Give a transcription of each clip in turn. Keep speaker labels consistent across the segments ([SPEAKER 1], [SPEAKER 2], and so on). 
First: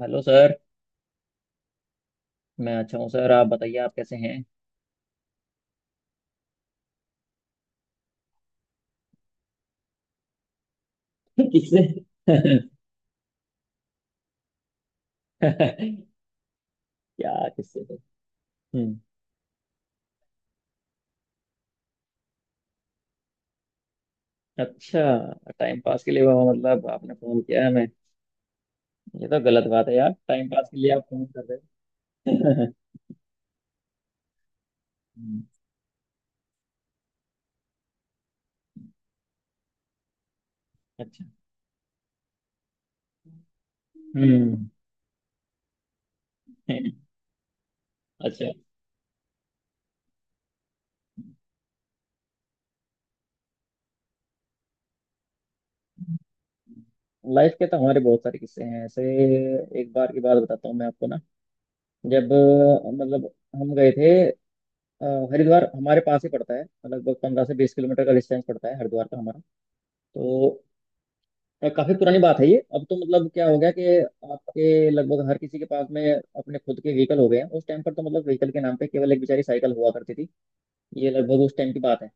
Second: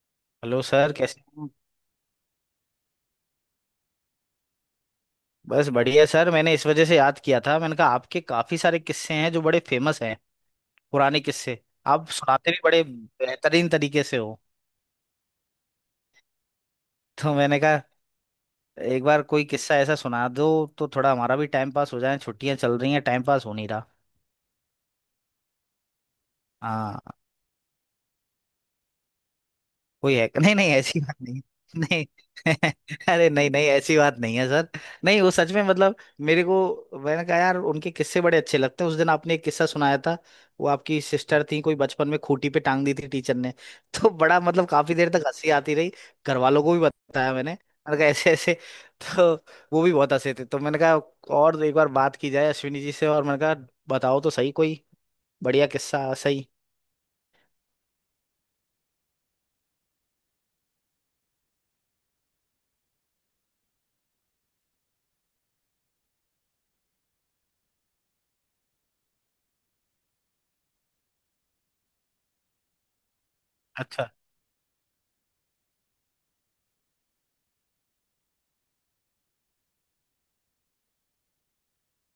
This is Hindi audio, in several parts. [SPEAKER 1] Hello sir.
[SPEAKER 2] हेलो सर, कैसे हैं।
[SPEAKER 1] मैं अच्छा हूँ सर, आप बताइए आप कैसे हैं।
[SPEAKER 2] बस बढ़िया सर। मैंने इस वजह से याद किया था, मैंने कहा आपके काफी सारे किस्से हैं जो बड़े फेमस हैं, पुराने किस्से।
[SPEAKER 1] किससे?
[SPEAKER 2] आप सुनाते भी बड़े बेहतरीन तरीके से हो।
[SPEAKER 1] क्या?
[SPEAKER 2] तो मैंने कहा
[SPEAKER 1] किससे तो। हम्म।
[SPEAKER 2] एक बार कोई किस्सा ऐसा सुना दो तो थोड़ा हमारा भी टाइम पास हो जाए। छुट्टियां चल रही हैं, टाइम पास हो नहीं रहा।
[SPEAKER 1] अच्छा। टाइम पास के लिए वो मतलब
[SPEAKER 2] हाँ।
[SPEAKER 1] आपने फोन किया है हमें? ये तो गलत बात है यार,
[SPEAKER 2] कोई है
[SPEAKER 1] टाइम
[SPEAKER 2] नहीं,
[SPEAKER 1] पास
[SPEAKER 2] नहीं
[SPEAKER 1] के लिए
[SPEAKER 2] ऐसी
[SPEAKER 1] आप
[SPEAKER 2] बात
[SPEAKER 1] फोन
[SPEAKER 2] नहीं।
[SPEAKER 1] कर रहे
[SPEAKER 2] नहीं।
[SPEAKER 1] हो।
[SPEAKER 2] अरे नहीं नहीं ऐसी बात नहीं है सर। नहीं वो
[SPEAKER 1] हम्म।
[SPEAKER 2] सच में मतलब मेरे को, मैंने कहा यार उनके किस्से बड़े अच्छे लगते हैं। उस दिन आपने एक किस्सा सुनाया था, वो आपकी
[SPEAKER 1] अच्छा।
[SPEAKER 2] सिस्टर थी कोई, बचपन में खूंटी पे टांग दी थी टीचर ने। तो बड़ा मतलब
[SPEAKER 1] हम्म।
[SPEAKER 2] काफी देर तक हंसी आती रही। घर वालों को भी बताया, मैंने मैंने कहा ऐसे
[SPEAKER 1] अच्छा।
[SPEAKER 2] ऐसे। तो वो भी बहुत हंसे थे। तो मैंने कहा और एक बार बात की जाए अश्विनी जी से, और मैंने कहा बताओ तो सही कोई बढ़िया किस्सा सही।
[SPEAKER 1] लाइफ के तो हमारे बहुत सारे किस्से हैं ऐसे। एक बार की बात बताता हूँ मैं आपको ना। जब मतलब हम गए थे अ, हरिद्वार। हमारे पास ही पड़ता है, लगभग 15 से 20 किलोमीटर का डिस्टेंस पड़ता है हरिद्वार का हमारा। तो काफी पुरानी बात है ये। अब तो मतलब क्या हो गया कि
[SPEAKER 2] अच्छा
[SPEAKER 1] आपके लगभग हर किसी के पास में अपने खुद के व्हीकल हो गए हैं। उस टाइम पर तो मतलब व्हीकल के नाम पे केवल एक बेचारी साइकिल हुआ करती थी। ये लगभग उस टाइम की बात है।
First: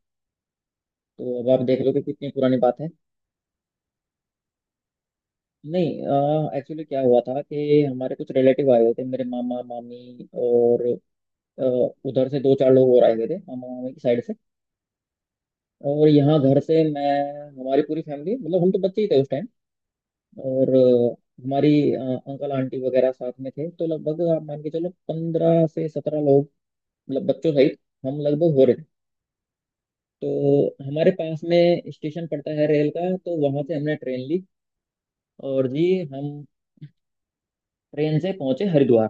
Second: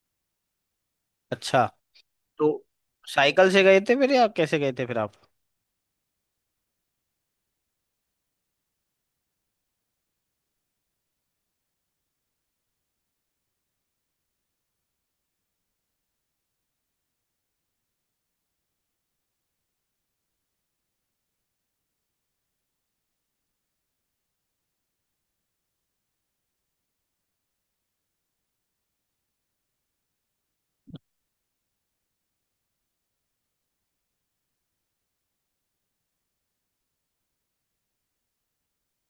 [SPEAKER 1] तो अब आप
[SPEAKER 2] अच्छा।
[SPEAKER 1] देख लो कि कितनी
[SPEAKER 2] तो
[SPEAKER 1] पुरानी बात है।
[SPEAKER 2] साइकिल से गए थे फिर या कैसे गए थे फिर आप?
[SPEAKER 1] नहीं एक्चुअली क्या हुआ था कि हमारे कुछ रिलेटिव आए हुए थे, मेरे मामा मामी, और अ, उधर से दो चार लोग और आए हुए थे मामा मामी की साइड से। और यहाँ घर से मैं, हमारी पूरी फैमिली, मतलब हम तो बच्चे ही थे उस टाइम। और हमारी अंकल आंटी वगैरह साथ में थे, तो लगभग आप मान के चलो 15 से 17 लोग, मतलब बच्चों सहित हम लगभग हो रहे थे। तो हमारे पास में स्टेशन पड़ता है रेल का, तो वहां से हमने ट्रेन ली। और जी हम ट्रेन से पहुंचे हरिद्वार।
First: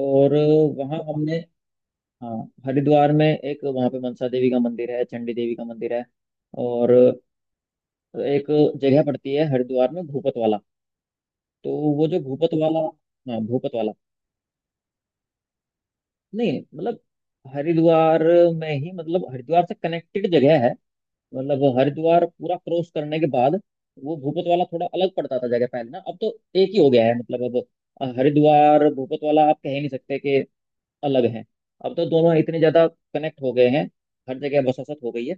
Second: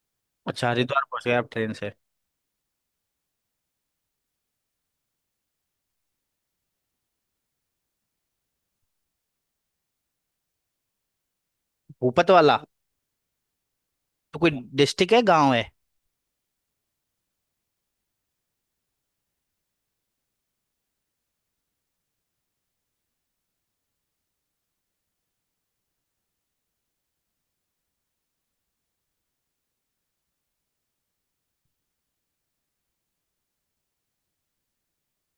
[SPEAKER 1] और
[SPEAKER 2] अच्छा,
[SPEAKER 1] वहां
[SPEAKER 2] हरिद्वार पहुंच गए
[SPEAKER 1] हमने,
[SPEAKER 2] आप ट्रेन से।
[SPEAKER 1] हाँ, हरिद्वार में एक वहां पे मनसा देवी का मंदिर है, चंडी देवी का मंदिर है। और एक जगह पड़ती है हरिद्वार में, भूपत वाला। तो वो जो
[SPEAKER 2] भूपत
[SPEAKER 1] भूपत
[SPEAKER 2] वाला
[SPEAKER 1] वाला। हाँ भूपत वाला।
[SPEAKER 2] तो कोई डिस्ट्रिक्ट है, गांव है?
[SPEAKER 1] नहीं मतलब हरिद्वार में ही, मतलब हरिद्वार से कनेक्टेड जगह है। मतलब हरिद्वार पूरा क्रॉस करने के बाद वो भूपत वाला थोड़ा अलग पड़ता था जगह पहले ना, अब तो एक ही हो गया है। मतलब अब हरिद्वार भूपत वाला आप कह ही नहीं सकते कि अलग हैं। अब तो दोनों इतने ज्यादा कनेक्ट हो गए हैं, हर जगह बसासत हो गई है।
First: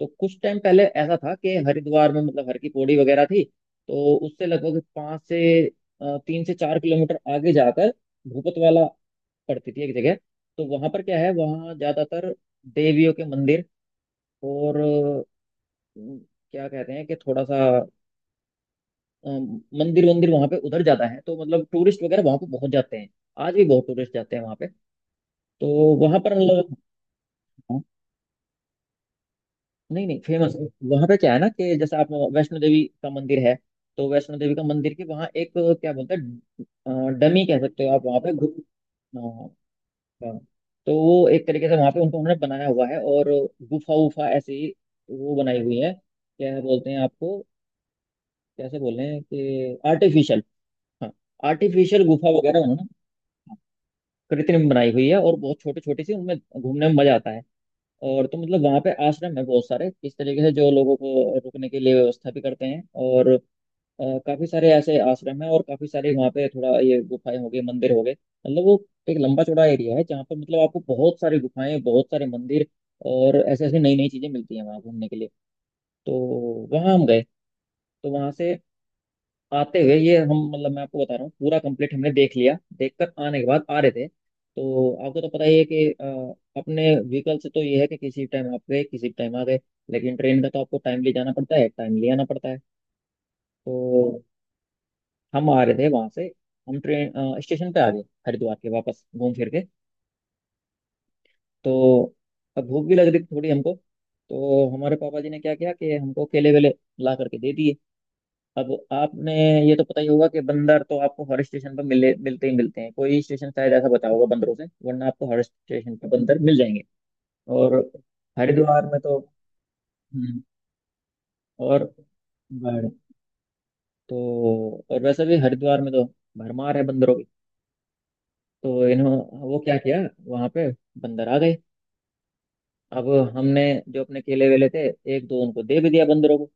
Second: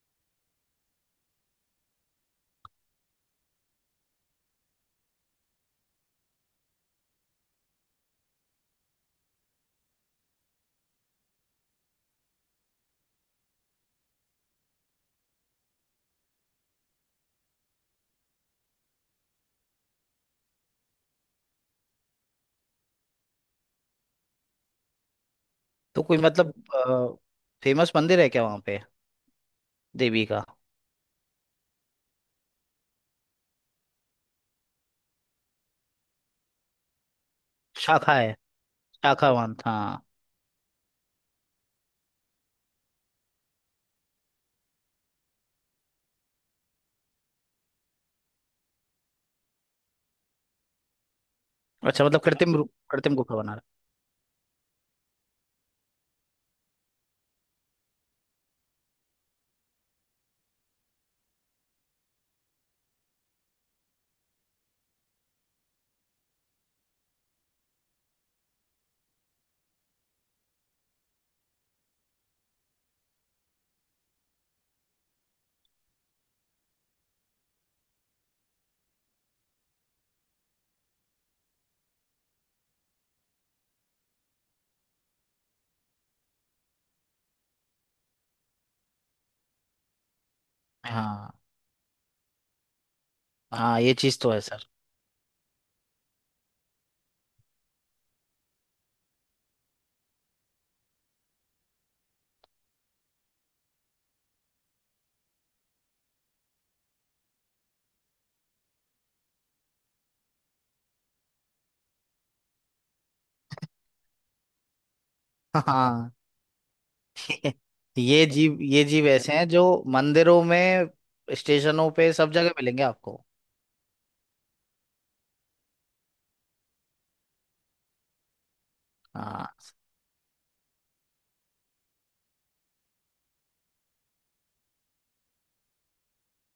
[SPEAKER 1] तो कुछ टाइम पहले ऐसा था कि हरिद्वार में मतलब हर की पौड़ी वगैरह थी। तो उससे लगभग पाँच से 3 से 4 किलोमीटर आगे जाकर भूपत वाला पड़ती थी एक जगह। तो वहां पर क्या है, वहाँ ज्यादातर देवियों के मंदिर, और अम, क्या कहते हैं कि थोड़ा सा मंदिर वंदिर वहां पे उधर ज्यादा है, तो मतलब टूरिस्ट वगैरह वहां पे बहुत जाते हैं। आज भी बहुत टूरिस्ट जाते हैं वहां पे। तो
[SPEAKER 2] तो कोई
[SPEAKER 1] वहां पर
[SPEAKER 2] मतलब
[SPEAKER 1] मतलब, हाँ,
[SPEAKER 2] फेमस मंदिर है क्या वहाँ पे,
[SPEAKER 1] नहीं नहीं
[SPEAKER 2] देवी का?
[SPEAKER 1] फेमस। वहां पे क्या है ना कि जैसे आप, वैष्णो देवी का मंदिर है। तो वैष्णो देवी का मंदिर के वहाँ एक, क्या बोलते हैं, डमी कह सकते हो आप
[SPEAKER 2] शाखा
[SPEAKER 1] वहाँ पे।
[SPEAKER 2] है, शाखा वन हाँ।
[SPEAKER 1] हाँ। तो वो एक तरीके से वहां पे उनको उन्होंने बनाया हुआ है। और गुफा वुफा ऐसे ही वो बनाई हुई है। क्या बोलते हैं आपको, कैसे बोल रहे हैं कि, आर्टिफिशियल। हाँ
[SPEAKER 2] अच्छा
[SPEAKER 1] आर्टिफिशियल
[SPEAKER 2] मतलब
[SPEAKER 1] गुफा
[SPEAKER 2] कृत्रिम
[SPEAKER 1] वगैरह
[SPEAKER 2] रूप
[SPEAKER 1] उन्होंने।
[SPEAKER 2] कृत्रिम गुफा
[SPEAKER 1] हाँ,
[SPEAKER 2] बना
[SPEAKER 1] कृत्रिम बनाई हुई है, और बहुत छोटी छोटी सी उनमें घूमने में मजा आता है। और तो मतलब वहाँ पे आश्रम है बहुत सारे, इस तरीके से जो लोगों को रुकने के लिए व्यवस्था भी करते हैं। और काफी सारे ऐसे आश्रम है, और काफी सारे वहाँ पे थोड़ा ये गुफाएं हो गई, मंदिर हो गए, मतलब वो एक लंबा चौड़ा एरिया है जहाँ पर मतलब आपको बहुत सारी गुफाएं, बहुत सारे मंदिर, और ऐसे ऐसे नई नई चीजें मिलती हैं वहाँ घूमने के लिए। तो वहाँ हम गए। तो वहाँ से आते हुए ये हम, मतलब मैं आपको बता रहा हूँ, पूरा कंप्लीट हमने देख लिया, देखकर आने के बाद आ रहे थे, तो आपको तो पता ही है कि अपने व्हीकल से तो ये है कि किसी टाइम आप गए किसी टाइम आ गए। लेकिन ट्रेन का तो आपको
[SPEAKER 2] रहा है।
[SPEAKER 1] टाइमली जाना
[SPEAKER 2] हाँ
[SPEAKER 1] पड़ता है, टाइमली आना पड़ता है।
[SPEAKER 2] हाँ ये चीज
[SPEAKER 1] तो
[SPEAKER 2] तो है सर।
[SPEAKER 1] हम आ रहे थे वहां से। हम ट्रेन स्टेशन पे आ गए हरिद्वार के, वापस घूम फिर के। तो अब भूख भी लग रही थी थोड़ी हमको। तो हमारे पापा जी ने क्या किया कि हमको केले वेले ला करके दे दिए। अब आपने ये तो पता ही होगा कि बंदर तो आपको हर स्टेशन पर मिले, मिलते ही मिलते हैं। कोई स्टेशन शायद ऐसा बता होगा बंदरों से, वरना आपको हर स्टेशन पर
[SPEAKER 2] हाँ।
[SPEAKER 1] बंदर मिल जाएंगे। और
[SPEAKER 2] ये जीव ये
[SPEAKER 1] हरिद्वार में
[SPEAKER 2] जीव
[SPEAKER 1] तो।
[SPEAKER 2] ऐसे हैं जो
[SPEAKER 1] हम्म।
[SPEAKER 2] मंदिरों में,
[SPEAKER 1] और
[SPEAKER 2] स्टेशनों पे, सब जगह मिलेंगे
[SPEAKER 1] बाढ़।
[SPEAKER 2] आपको।
[SPEAKER 1] तो और वैसे भी हरिद्वार में तो भरमार है बंदरों की। तो इन्हों, वो
[SPEAKER 2] हाँ।
[SPEAKER 1] क्या किया, वहां पे बंदर आ गए। अब हमने जो अपने केले वेले थे, एक दो उनको दे भी दिया बंदरों को।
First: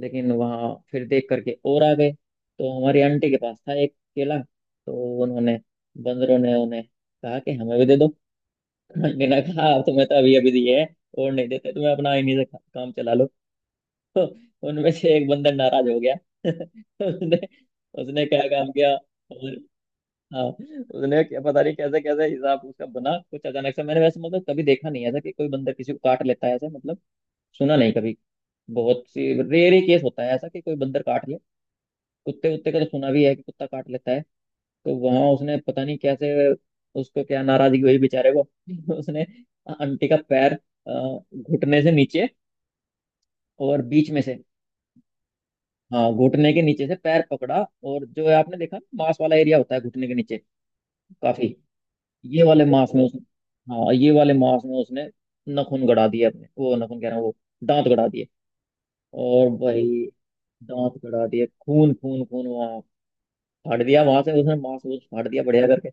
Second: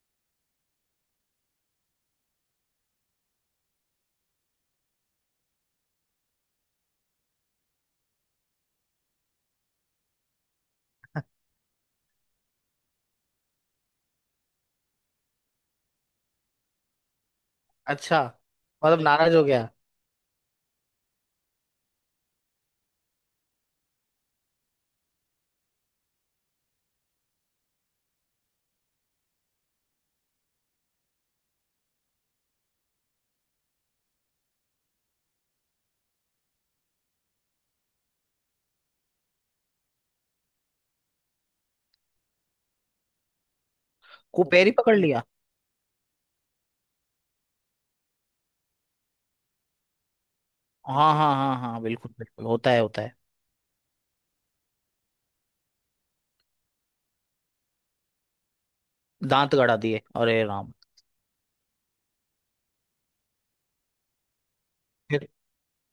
[SPEAKER 1] लेकिन वहां फिर देख करके और आ गए। तो हमारी आंटी के पास था एक केला। तो उन्होंने, बंदरों ने उन्हें कहा कि हमें भी दे दो। आंटी ने कहा, "अब तुम्हें तो अभी अभी दिए हैं, और नहीं देते तुम्हें, अपना इन्हीं से काम चला लो।" तो उनमें से एक बंदर नाराज हो गया। उसने
[SPEAKER 2] अच्छा,
[SPEAKER 1] उसने क्या काम किया।
[SPEAKER 2] मतलब नाराज हो
[SPEAKER 1] और
[SPEAKER 2] गया।
[SPEAKER 1] हाँ उसने, क्या पता नहीं कैसे कैसे हिसाब उसका बना कुछ अचानक से। मैंने वैसे मतलब कभी देखा नहीं ऐसा कि कोई बंदर किसी को काट लेता है, ऐसा मतलब सुना नहीं कभी। बहुत सी रेयर ही केस होता है ऐसा कि कोई बंदर काट ले। कुत्ते उत्ते का तो सुना भी है कि कुत्ता काट लेता है। तो वहां उसने पता नहीं कैसे, उसको क्या नाराजगी हुई बेचारे को। उसने आंटी का पैर अ, घुटने से नीचे, और बीच में से।
[SPEAKER 2] कुपेर ही पकड़ लिया।
[SPEAKER 1] हाँ घुटने के नीचे से पैर पकड़ा। और जो है, आपने देखा ना, मांस वाला एरिया होता है घुटने के नीचे
[SPEAKER 2] हाँ हाँ
[SPEAKER 1] काफी।
[SPEAKER 2] हाँ हाँ बिल्कुल
[SPEAKER 1] ये
[SPEAKER 2] बिल्कुल
[SPEAKER 1] वाले
[SPEAKER 2] होता है
[SPEAKER 1] मांस
[SPEAKER 2] होता
[SPEAKER 1] में
[SPEAKER 2] है।
[SPEAKER 1] उसने। हाँ ये वाले मांस में उसने नाखून गड़ा दिए अपने, वो नाखून कह रहा हूँ, वो दांत गड़ा दिए। और
[SPEAKER 2] दांत गड़ा दिए,
[SPEAKER 1] भाई
[SPEAKER 2] अरे राम।
[SPEAKER 1] दांत कड़ा दिए, खून खून खून वहाँ। फाड़ दिया वहां से उसने, मांस वूस फाड़
[SPEAKER 2] फिर
[SPEAKER 1] दिया बढ़िया करके।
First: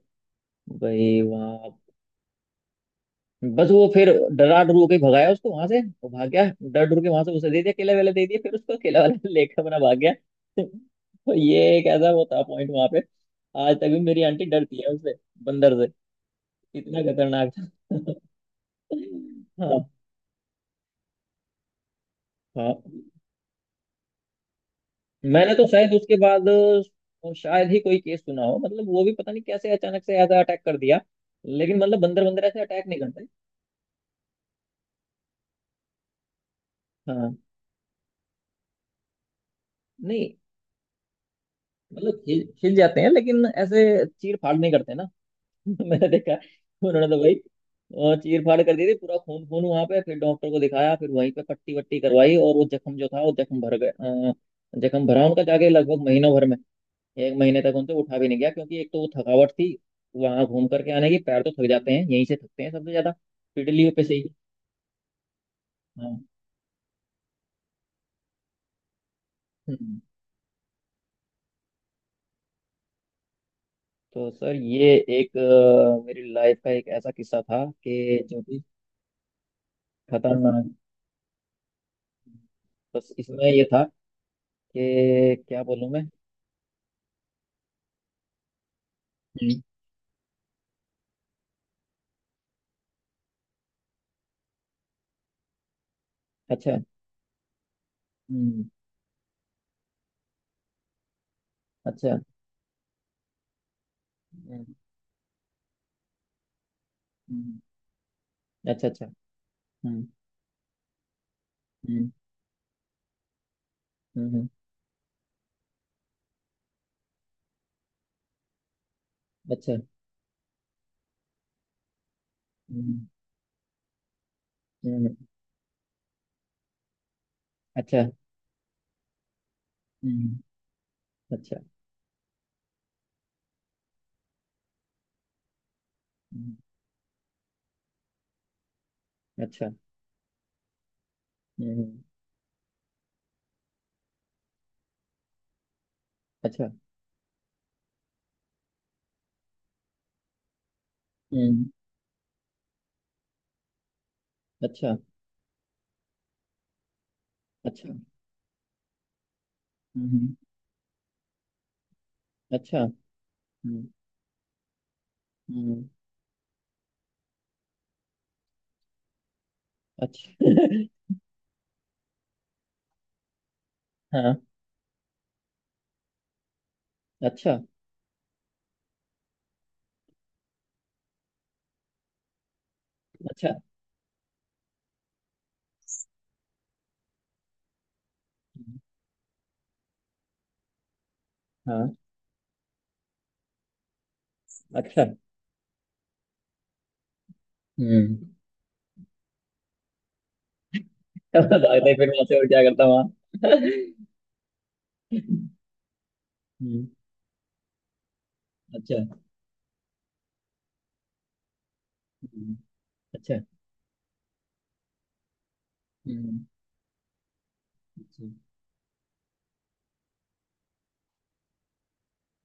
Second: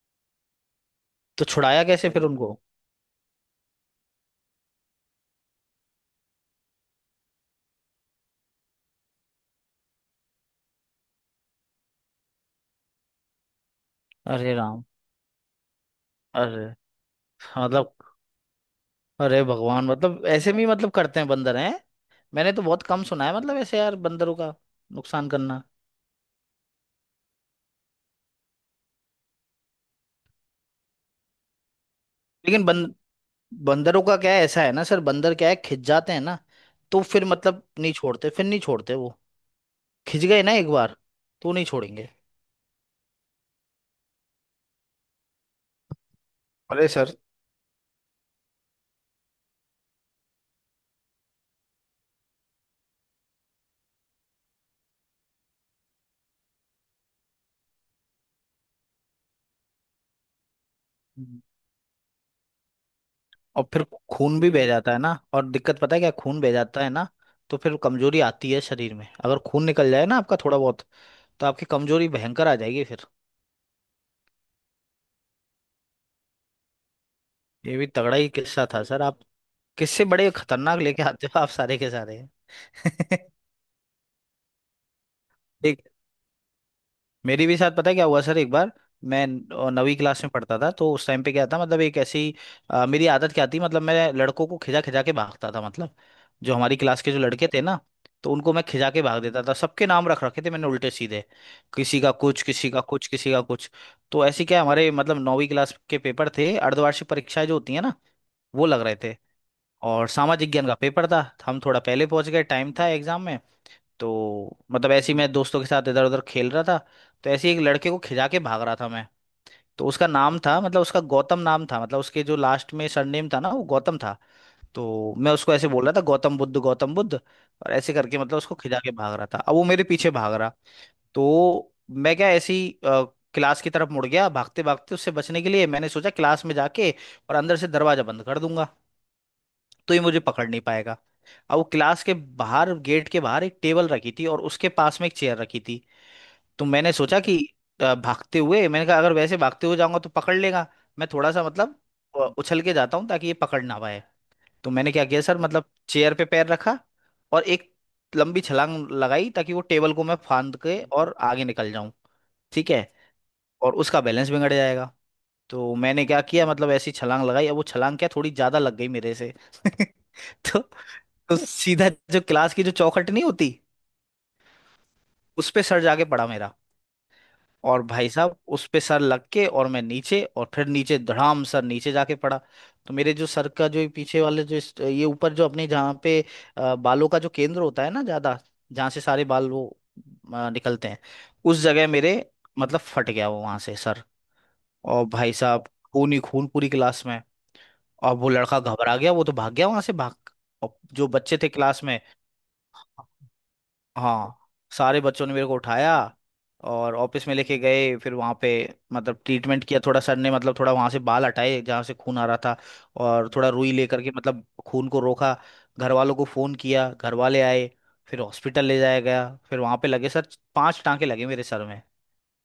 [SPEAKER 1] भाई
[SPEAKER 2] तो
[SPEAKER 1] वहाँ
[SPEAKER 2] छुड़ाया कैसे फिर उनको?
[SPEAKER 1] बस वो फिर डरा डरू के भगाया उसको वहां से, वो भाग गया डर डर के वहां से। उसे दे दिया केला वेला, दे दिया फिर उसको केला वाला लेकर अपना भाग गया। तो ये एक ऐसा वो था पॉइंट वहां पे। आज तक भी मेरी आंटी
[SPEAKER 2] अरे
[SPEAKER 1] डरती
[SPEAKER 2] राम।
[SPEAKER 1] है उससे, बंदर से।
[SPEAKER 2] अरे
[SPEAKER 1] इतना खतरनाक था।
[SPEAKER 2] मतलब अरे
[SPEAKER 1] हाँ
[SPEAKER 2] भगवान, मतलब ऐसे भी मतलब करते हैं, बंदर हैं। मैंने तो
[SPEAKER 1] हाँ।
[SPEAKER 2] बहुत कम सुना है मतलब ऐसे यार बंदरों का नुकसान
[SPEAKER 1] मैंने
[SPEAKER 2] करना।
[SPEAKER 1] तो शायद उसके बाद शायद ही कोई केस सुना हो। मतलब वो भी पता नहीं कैसे अचानक से ऐसा अटैक कर दिया। लेकिन मतलब बंदर बंदर ऐसे
[SPEAKER 2] लेकिन
[SPEAKER 1] अटैक नहीं करते।
[SPEAKER 2] बंदरों का क्या है, ऐसा है ना सर, बंदर क्या है, खिंच जाते हैं ना। तो फिर
[SPEAKER 1] हाँ
[SPEAKER 2] मतलब नहीं छोड़ते, फिर नहीं छोड़ते वो। खिंच
[SPEAKER 1] नहीं।
[SPEAKER 2] गए ना एक बार तो नहीं छोड़ेंगे।
[SPEAKER 1] मतलब हिल हिल जाते हैं लेकिन ऐसे चीर फाड़ नहीं करते ना। मैंने देखा,
[SPEAKER 2] अरे
[SPEAKER 1] उन्होंने तो भाई चीर फाड़ कर दी थी। पूरा खून खून वहां पे। फिर डॉक्टर को दिखाया, फिर वहीं पे पट्टी वट्टी करवाई। और वो जख्म जो था, वो जख्म भर गए जख्म भरा उनका जाके लगभग महीनों भर, एक महीने तक उनको उठा भी नहीं गया। क्योंकि एक तो वो थकावट थी। वहां घूम करके आने की, पैर
[SPEAKER 2] सर।
[SPEAKER 1] तो थक जाते हैं यहीं से, थकते हैं सबसे ज्यादा
[SPEAKER 2] और फिर
[SPEAKER 1] पिटलियों पे से ही।
[SPEAKER 2] खून भी बह जाता है ना, और दिक्कत, पता है क्या,
[SPEAKER 1] हाँ।
[SPEAKER 2] खून बह जाता है ना, तो फिर कमजोरी आती है शरीर में। अगर खून निकल
[SPEAKER 1] हम्म।
[SPEAKER 2] जाए ना आपका थोड़ा बहुत तो आपकी कमजोरी भयंकर आ जाएगी फिर।
[SPEAKER 1] तो सर ये एक मेरी लाइफ का एक ऐसा किस्सा था
[SPEAKER 2] ये भी तगड़ा
[SPEAKER 1] कि
[SPEAKER 2] ही
[SPEAKER 1] जो कि
[SPEAKER 2] किस्सा था सर आप। किससे बड़े
[SPEAKER 1] खतरनाक।
[SPEAKER 2] खतरनाक लेके आते हो आप, सारे के सारे।
[SPEAKER 1] बस इसमें ये था कि क्या
[SPEAKER 2] एक
[SPEAKER 1] बोलूं मैं।
[SPEAKER 2] मेरे भी साथ पता है क्या हुआ सर एक बार। मैं
[SPEAKER 1] हम्म।
[SPEAKER 2] नवीं क्लास में पढ़ता था, तो उस टाइम पे क्या था मतलब एक ऐसी मेरी आदत क्या थी, मतलब मैं लड़कों को खिजा खिजा के भागता था। मतलब जो हमारी
[SPEAKER 1] अच्छा।
[SPEAKER 2] क्लास के जो लड़के थे ना तो उनको मैं
[SPEAKER 1] हम्म।
[SPEAKER 2] खिजा के भाग देता था। सबके नाम रख रखे थे मैंने उल्टे सीधे, किसी का
[SPEAKER 1] अच्छा।
[SPEAKER 2] कुछ, किसी का कुछ, किसी का कुछ। तो ऐसे क्या
[SPEAKER 1] हम्म।
[SPEAKER 2] हमारे मतलब नौवीं क्लास के पेपर थे, अर्धवार्षिक परीक्षाएं जो
[SPEAKER 1] हम्म।
[SPEAKER 2] होती है ना, वो लग
[SPEAKER 1] अच्छा।
[SPEAKER 2] रहे
[SPEAKER 1] अच्छा।
[SPEAKER 2] थे।
[SPEAKER 1] हम्म।
[SPEAKER 2] और सामाजिक ज्ञान का पेपर था। हम थोड़ा पहले
[SPEAKER 1] हम्म।
[SPEAKER 2] पहुंच गए, टाइम था एग्जाम में।
[SPEAKER 1] हम्म। हम्म।
[SPEAKER 2] तो मतलब ऐसे ही मैं दोस्तों के साथ इधर उधर खेल रहा था। तो ऐसे ही एक लड़के को खिजा के भाग रहा था मैं।
[SPEAKER 1] अच्छा।
[SPEAKER 2] तो उसका नाम था, मतलब उसका गौतम नाम था, मतलब उसके जो लास्ट में
[SPEAKER 1] हम्म।
[SPEAKER 2] सरनेम था ना वो गौतम था। तो
[SPEAKER 1] हम्म।
[SPEAKER 2] मैं उसको ऐसे बोल रहा था गौतम बुद्ध गौतम बुद्ध, और ऐसे
[SPEAKER 1] अच्छा।
[SPEAKER 2] करके मतलब उसको खिजा के भाग रहा था। अब वो मेरे पीछे भाग रहा।
[SPEAKER 1] हम्म। अच्छा।
[SPEAKER 2] तो मैं क्या ऐसे ही क्लास की तरफ मुड़ गया भागते भागते, उससे बचने के लिए। मैंने सोचा क्लास में
[SPEAKER 1] हम्म।
[SPEAKER 2] जाके और अंदर से दरवाजा बंद कर दूंगा
[SPEAKER 1] अच्छा।
[SPEAKER 2] तो ये मुझे पकड़ नहीं पाएगा। अब वो
[SPEAKER 1] हम्म।
[SPEAKER 2] क्लास के बाहर, गेट के बाहर एक टेबल रखी थी और उसके पास में एक चेयर रखी थी। तो
[SPEAKER 1] अच्छा।
[SPEAKER 2] मैंने सोचा कि भागते हुए, मैंने कहा अगर वैसे भागते हुए जाऊंगा तो पकड़ लेगा। मैं थोड़ा सा
[SPEAKER 1] हम्म।
[SPEAKER 2] मतलब उछल के जाता हूँ ताकि ये पकड़ ना पाए। तो मैंने
[SPEAKER 1] अच्छा।
[SPEAKER 2] क्या किया सर, मतलब चेयर पे पैर रखा और एक
[SPEAKER 1] अच्छा।
[SPEAKER 2] लंबी छलांग लगाई ताकि वो टेबल को मैं
[SPEAKER 1] हम्म।
[SPEAKER 2] फांद के और आगे निकल जाऊं, ठीक है,
[SPEAKER 1] अच्छा।
[SPEAKER 2] और
[SPEAKER 1] हम्म।
[SPEAKER 2] उसका बैलेंस बिगड़ जाएगा। तो
[SPEAKER 1] हम्म।
[SPEAKER 2] मैंने क्या किया, मतलब ऐसी छलांग लगाई, अब वो छलांग क्या थोड़ी ज्यादा लग गई मेरे से।
[SPEAKER 1] अच्छा।
[SPEAKER 2] तो, तो सीधा जो क्लास की जो चौखट नहीं होती,
[SPEAKER 1] हाँ।
[SPEAKER 2] उस पे सर जाके पड़ा मेरा।
[SPEAKER 1] अच्छा।
[SPEAKER 2] और भाई साहब उस पे सर लग के और मैं नीचे, और फिर नीचे धड़ाम सर नीचे जाके पड़ा। तो मेरे जो सर
[SPEAKER 1] अच्छा।
[SPEAKER 2] का जो ये पीछे वाले जो ये ऊपर जो अपने जहाँ पे बालों का जो केंद्र होता है ना ज्यादा,
[SPEAKER 1] हम्म।
[SPEAKER 2] जहाँ से सारे बाल वो निकलते हैं, उस जगह
[SPEAKER 1] हाँ।
[SPEAKER 2] मेरे मतलब फट गया वो वहां से सर।
[SPEAKER 1] अच्छा।
[SPEAKER 2] और भाई साहब खून ही खून पूरी क्लास में। और
[SPEAKER 1] हम्म।
[SPEAKER 2] वो लड़का घबरा गया, वो तो भाग गया वहां से, भाग। और जो बच्चे
[SPEAKER 1] तब
[SPEAKER 2] थे
[SPEAKER 1] तो
[SPEAKER 2] क्लास
[SPEAKER 1] भागते
[SPEAKER 2] में,
[SPEAKER 1] फिर वहां से, और क्या करता वहाँ।
[SPEAKER 2] हाँ, सारे बच्चों ने मेरे को उठाया
[SPEAKER 1] हम्म।
[SPEAKER 2] और ऑफिस में लेके गए। फिर वहाँ पे
[SPEAKER 1] अच्छा।
[SPEAKER 2] मतलब ट्रीटमेंट किया, थोड़ा सर ने मतलब थोड़ा वहाँ से बाल हटाए जहाँ से खून आ रहा था,
[SPEAKER 1] हम्म।
[SPEAKER 2] और
[SPEAKER 1] अच्छा।
[SPEAKER 2] थोड़ा रुई लेकर के मतलब खून को रोका। घर वालों को
[SPEAKER 1] हम्म।
[SPEAKER 2] फ़ोन किया, घर वाले आए। फिर
[SPEAKER 1] अच्छा।
[SPEAKER 2] हॉस्पिटल ले जाया गया, फिर वहाँ पे लगे सर, पांच टांके लगे मेरे सर में।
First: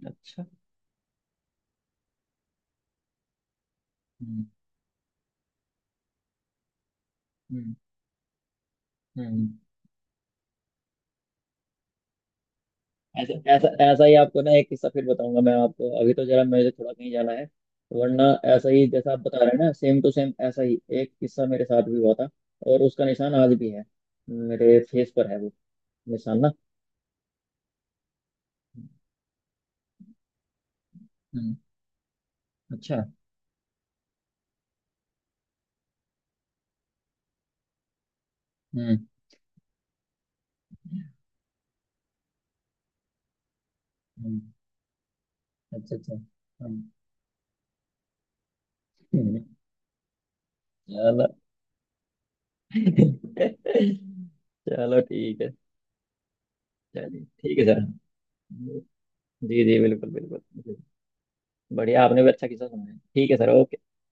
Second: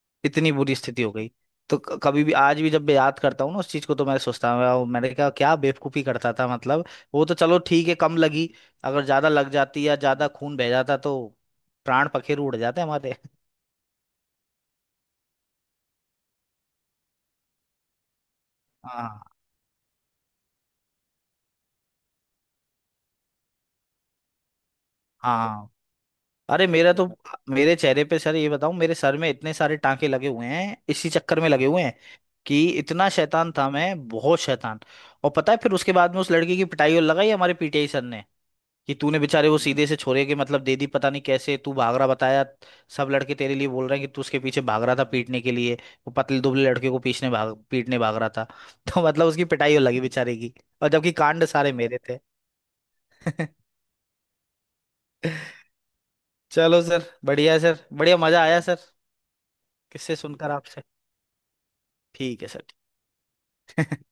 [SPEAKER 1] अच्छा।
[SPEAKER 2] इतनी बुरी स्थिति हो गई। तो कभी भी आज भी जब मैं याद करता हूँ ना उस चीज को, तो मैं
[SPEAKER 1] हम्म।
[SPEAKER 2] सोचता हूँ वाह, मैंने कहा क्या बेवकूफी करता था मतलब। वो तो चलो
[SPEAKER 1] हम्म।
[SPEAKER 2] ठीक है, कम लगी। अगर ज्यादा
[SPEAKER 1] हम्म।
[SPEAKER 2] लग जाती या ज्यादा खून बह जाता तो प्राण पखेरु उड़ जाते हमारे।
[SPEAKER 1] ऐसा ऐसा ऐसा ही आपको ना एक किस्सा फिर बताऊंगा मैं आपको। अभी तो जरा मेरे थोड़ा कहीं जाना है, वरना ऐसा ही जैसा आप
[SPEAKER 2] हाँ
[SPEAKER 1] बता रहे हैं ना, सेम टू सेम ऐसा ही एक किस्सा मेरे साथ भी हुआ था। और उसका निशान आज भी है, मेरे फेस पर है वो
[SPEAKER 2] हाँ।
[SPEAKER 1] निशान ना।
[SPEAKER 2] अरे मेरा तो, मेरे चेहरे पे सर ये बताऊं, मेरे सर में इतने सारे टांके लगे हुए हैं इसी चक्कर में
[SPEAKER 1] हम्म।
[SPEAKER 2] लगे हुए हैं, कि
[SPEAKER 1] अच्छा।
[SPEAKER 2] इतना शैतान था मैं, बहुत शैतान। और पता है फिर उसके बाद में उस लड़की की पिटाई और लगाई हमारे पीटीआई सर ने, कि
[SPEAKER 1] हम्म।
[SPEAKER 2] तूने बेचारे वो सीधे से छोरे के मतलब दे दी, पता नहीं कैसे तू भाग रहा बताया। सब लड़के तेरे लिए बोल रहे हैं कि तू उसके
[SPEAKER 1] हम्म।
[SPEAKER 2] पीछे भाग रहा था पीटने के लिए।
[SPEAKER 1] अच्छा।
[SPEAKER 2] वो
[SPEAKER 1] अच्छा।
[SPEAKER 2] पतले दुबले
[SPEAKER 1] हम्म।
[SPEAKER 2] लड़के को पीछने भाग पीटने भाग रहा था। तो मतलब
[SPEAKER 1] हम्म।
[SPEAKER 2] उसकी पिटाई हो लगी बेचारे की, और जबकि
[SPEAKER 1] चलो।
[SPEAKER 2] कांड सारे मेरे थे।
[SPEAKER 1] चलो ठीक है।
[SPEAKER 2] चलो सर
[SPEAKER 1] चलिए
[SPEAKER 2] बढ़िया
[SPEAKER 1] ठीक
[SPEAKER 2] है
[SPEAKER 1] है
[SPEAKER 2] सर,
[SPEAKER 1] सर।
[SPEAKER 2] बढ़िया मजा आया सर।
[SPEAKER 1] जी जी बिल्कुल
[SPEAKER 2] किससे
[SPEAKER 1] बिल्कुल
[SPEAKER 2] सुनकर
[SPEAKER 1] जी।
[SPEAKER 2] आपसे।
[SPEAKER 1] बढ़िया आपने भी
[SPEAKER 2] ठीक
[SPEAKER 1] अच्छा
[SPEAKER 2] है सर।
[SPEAKER 1] किस्सा सुनाया। ठीक है सर। ओके।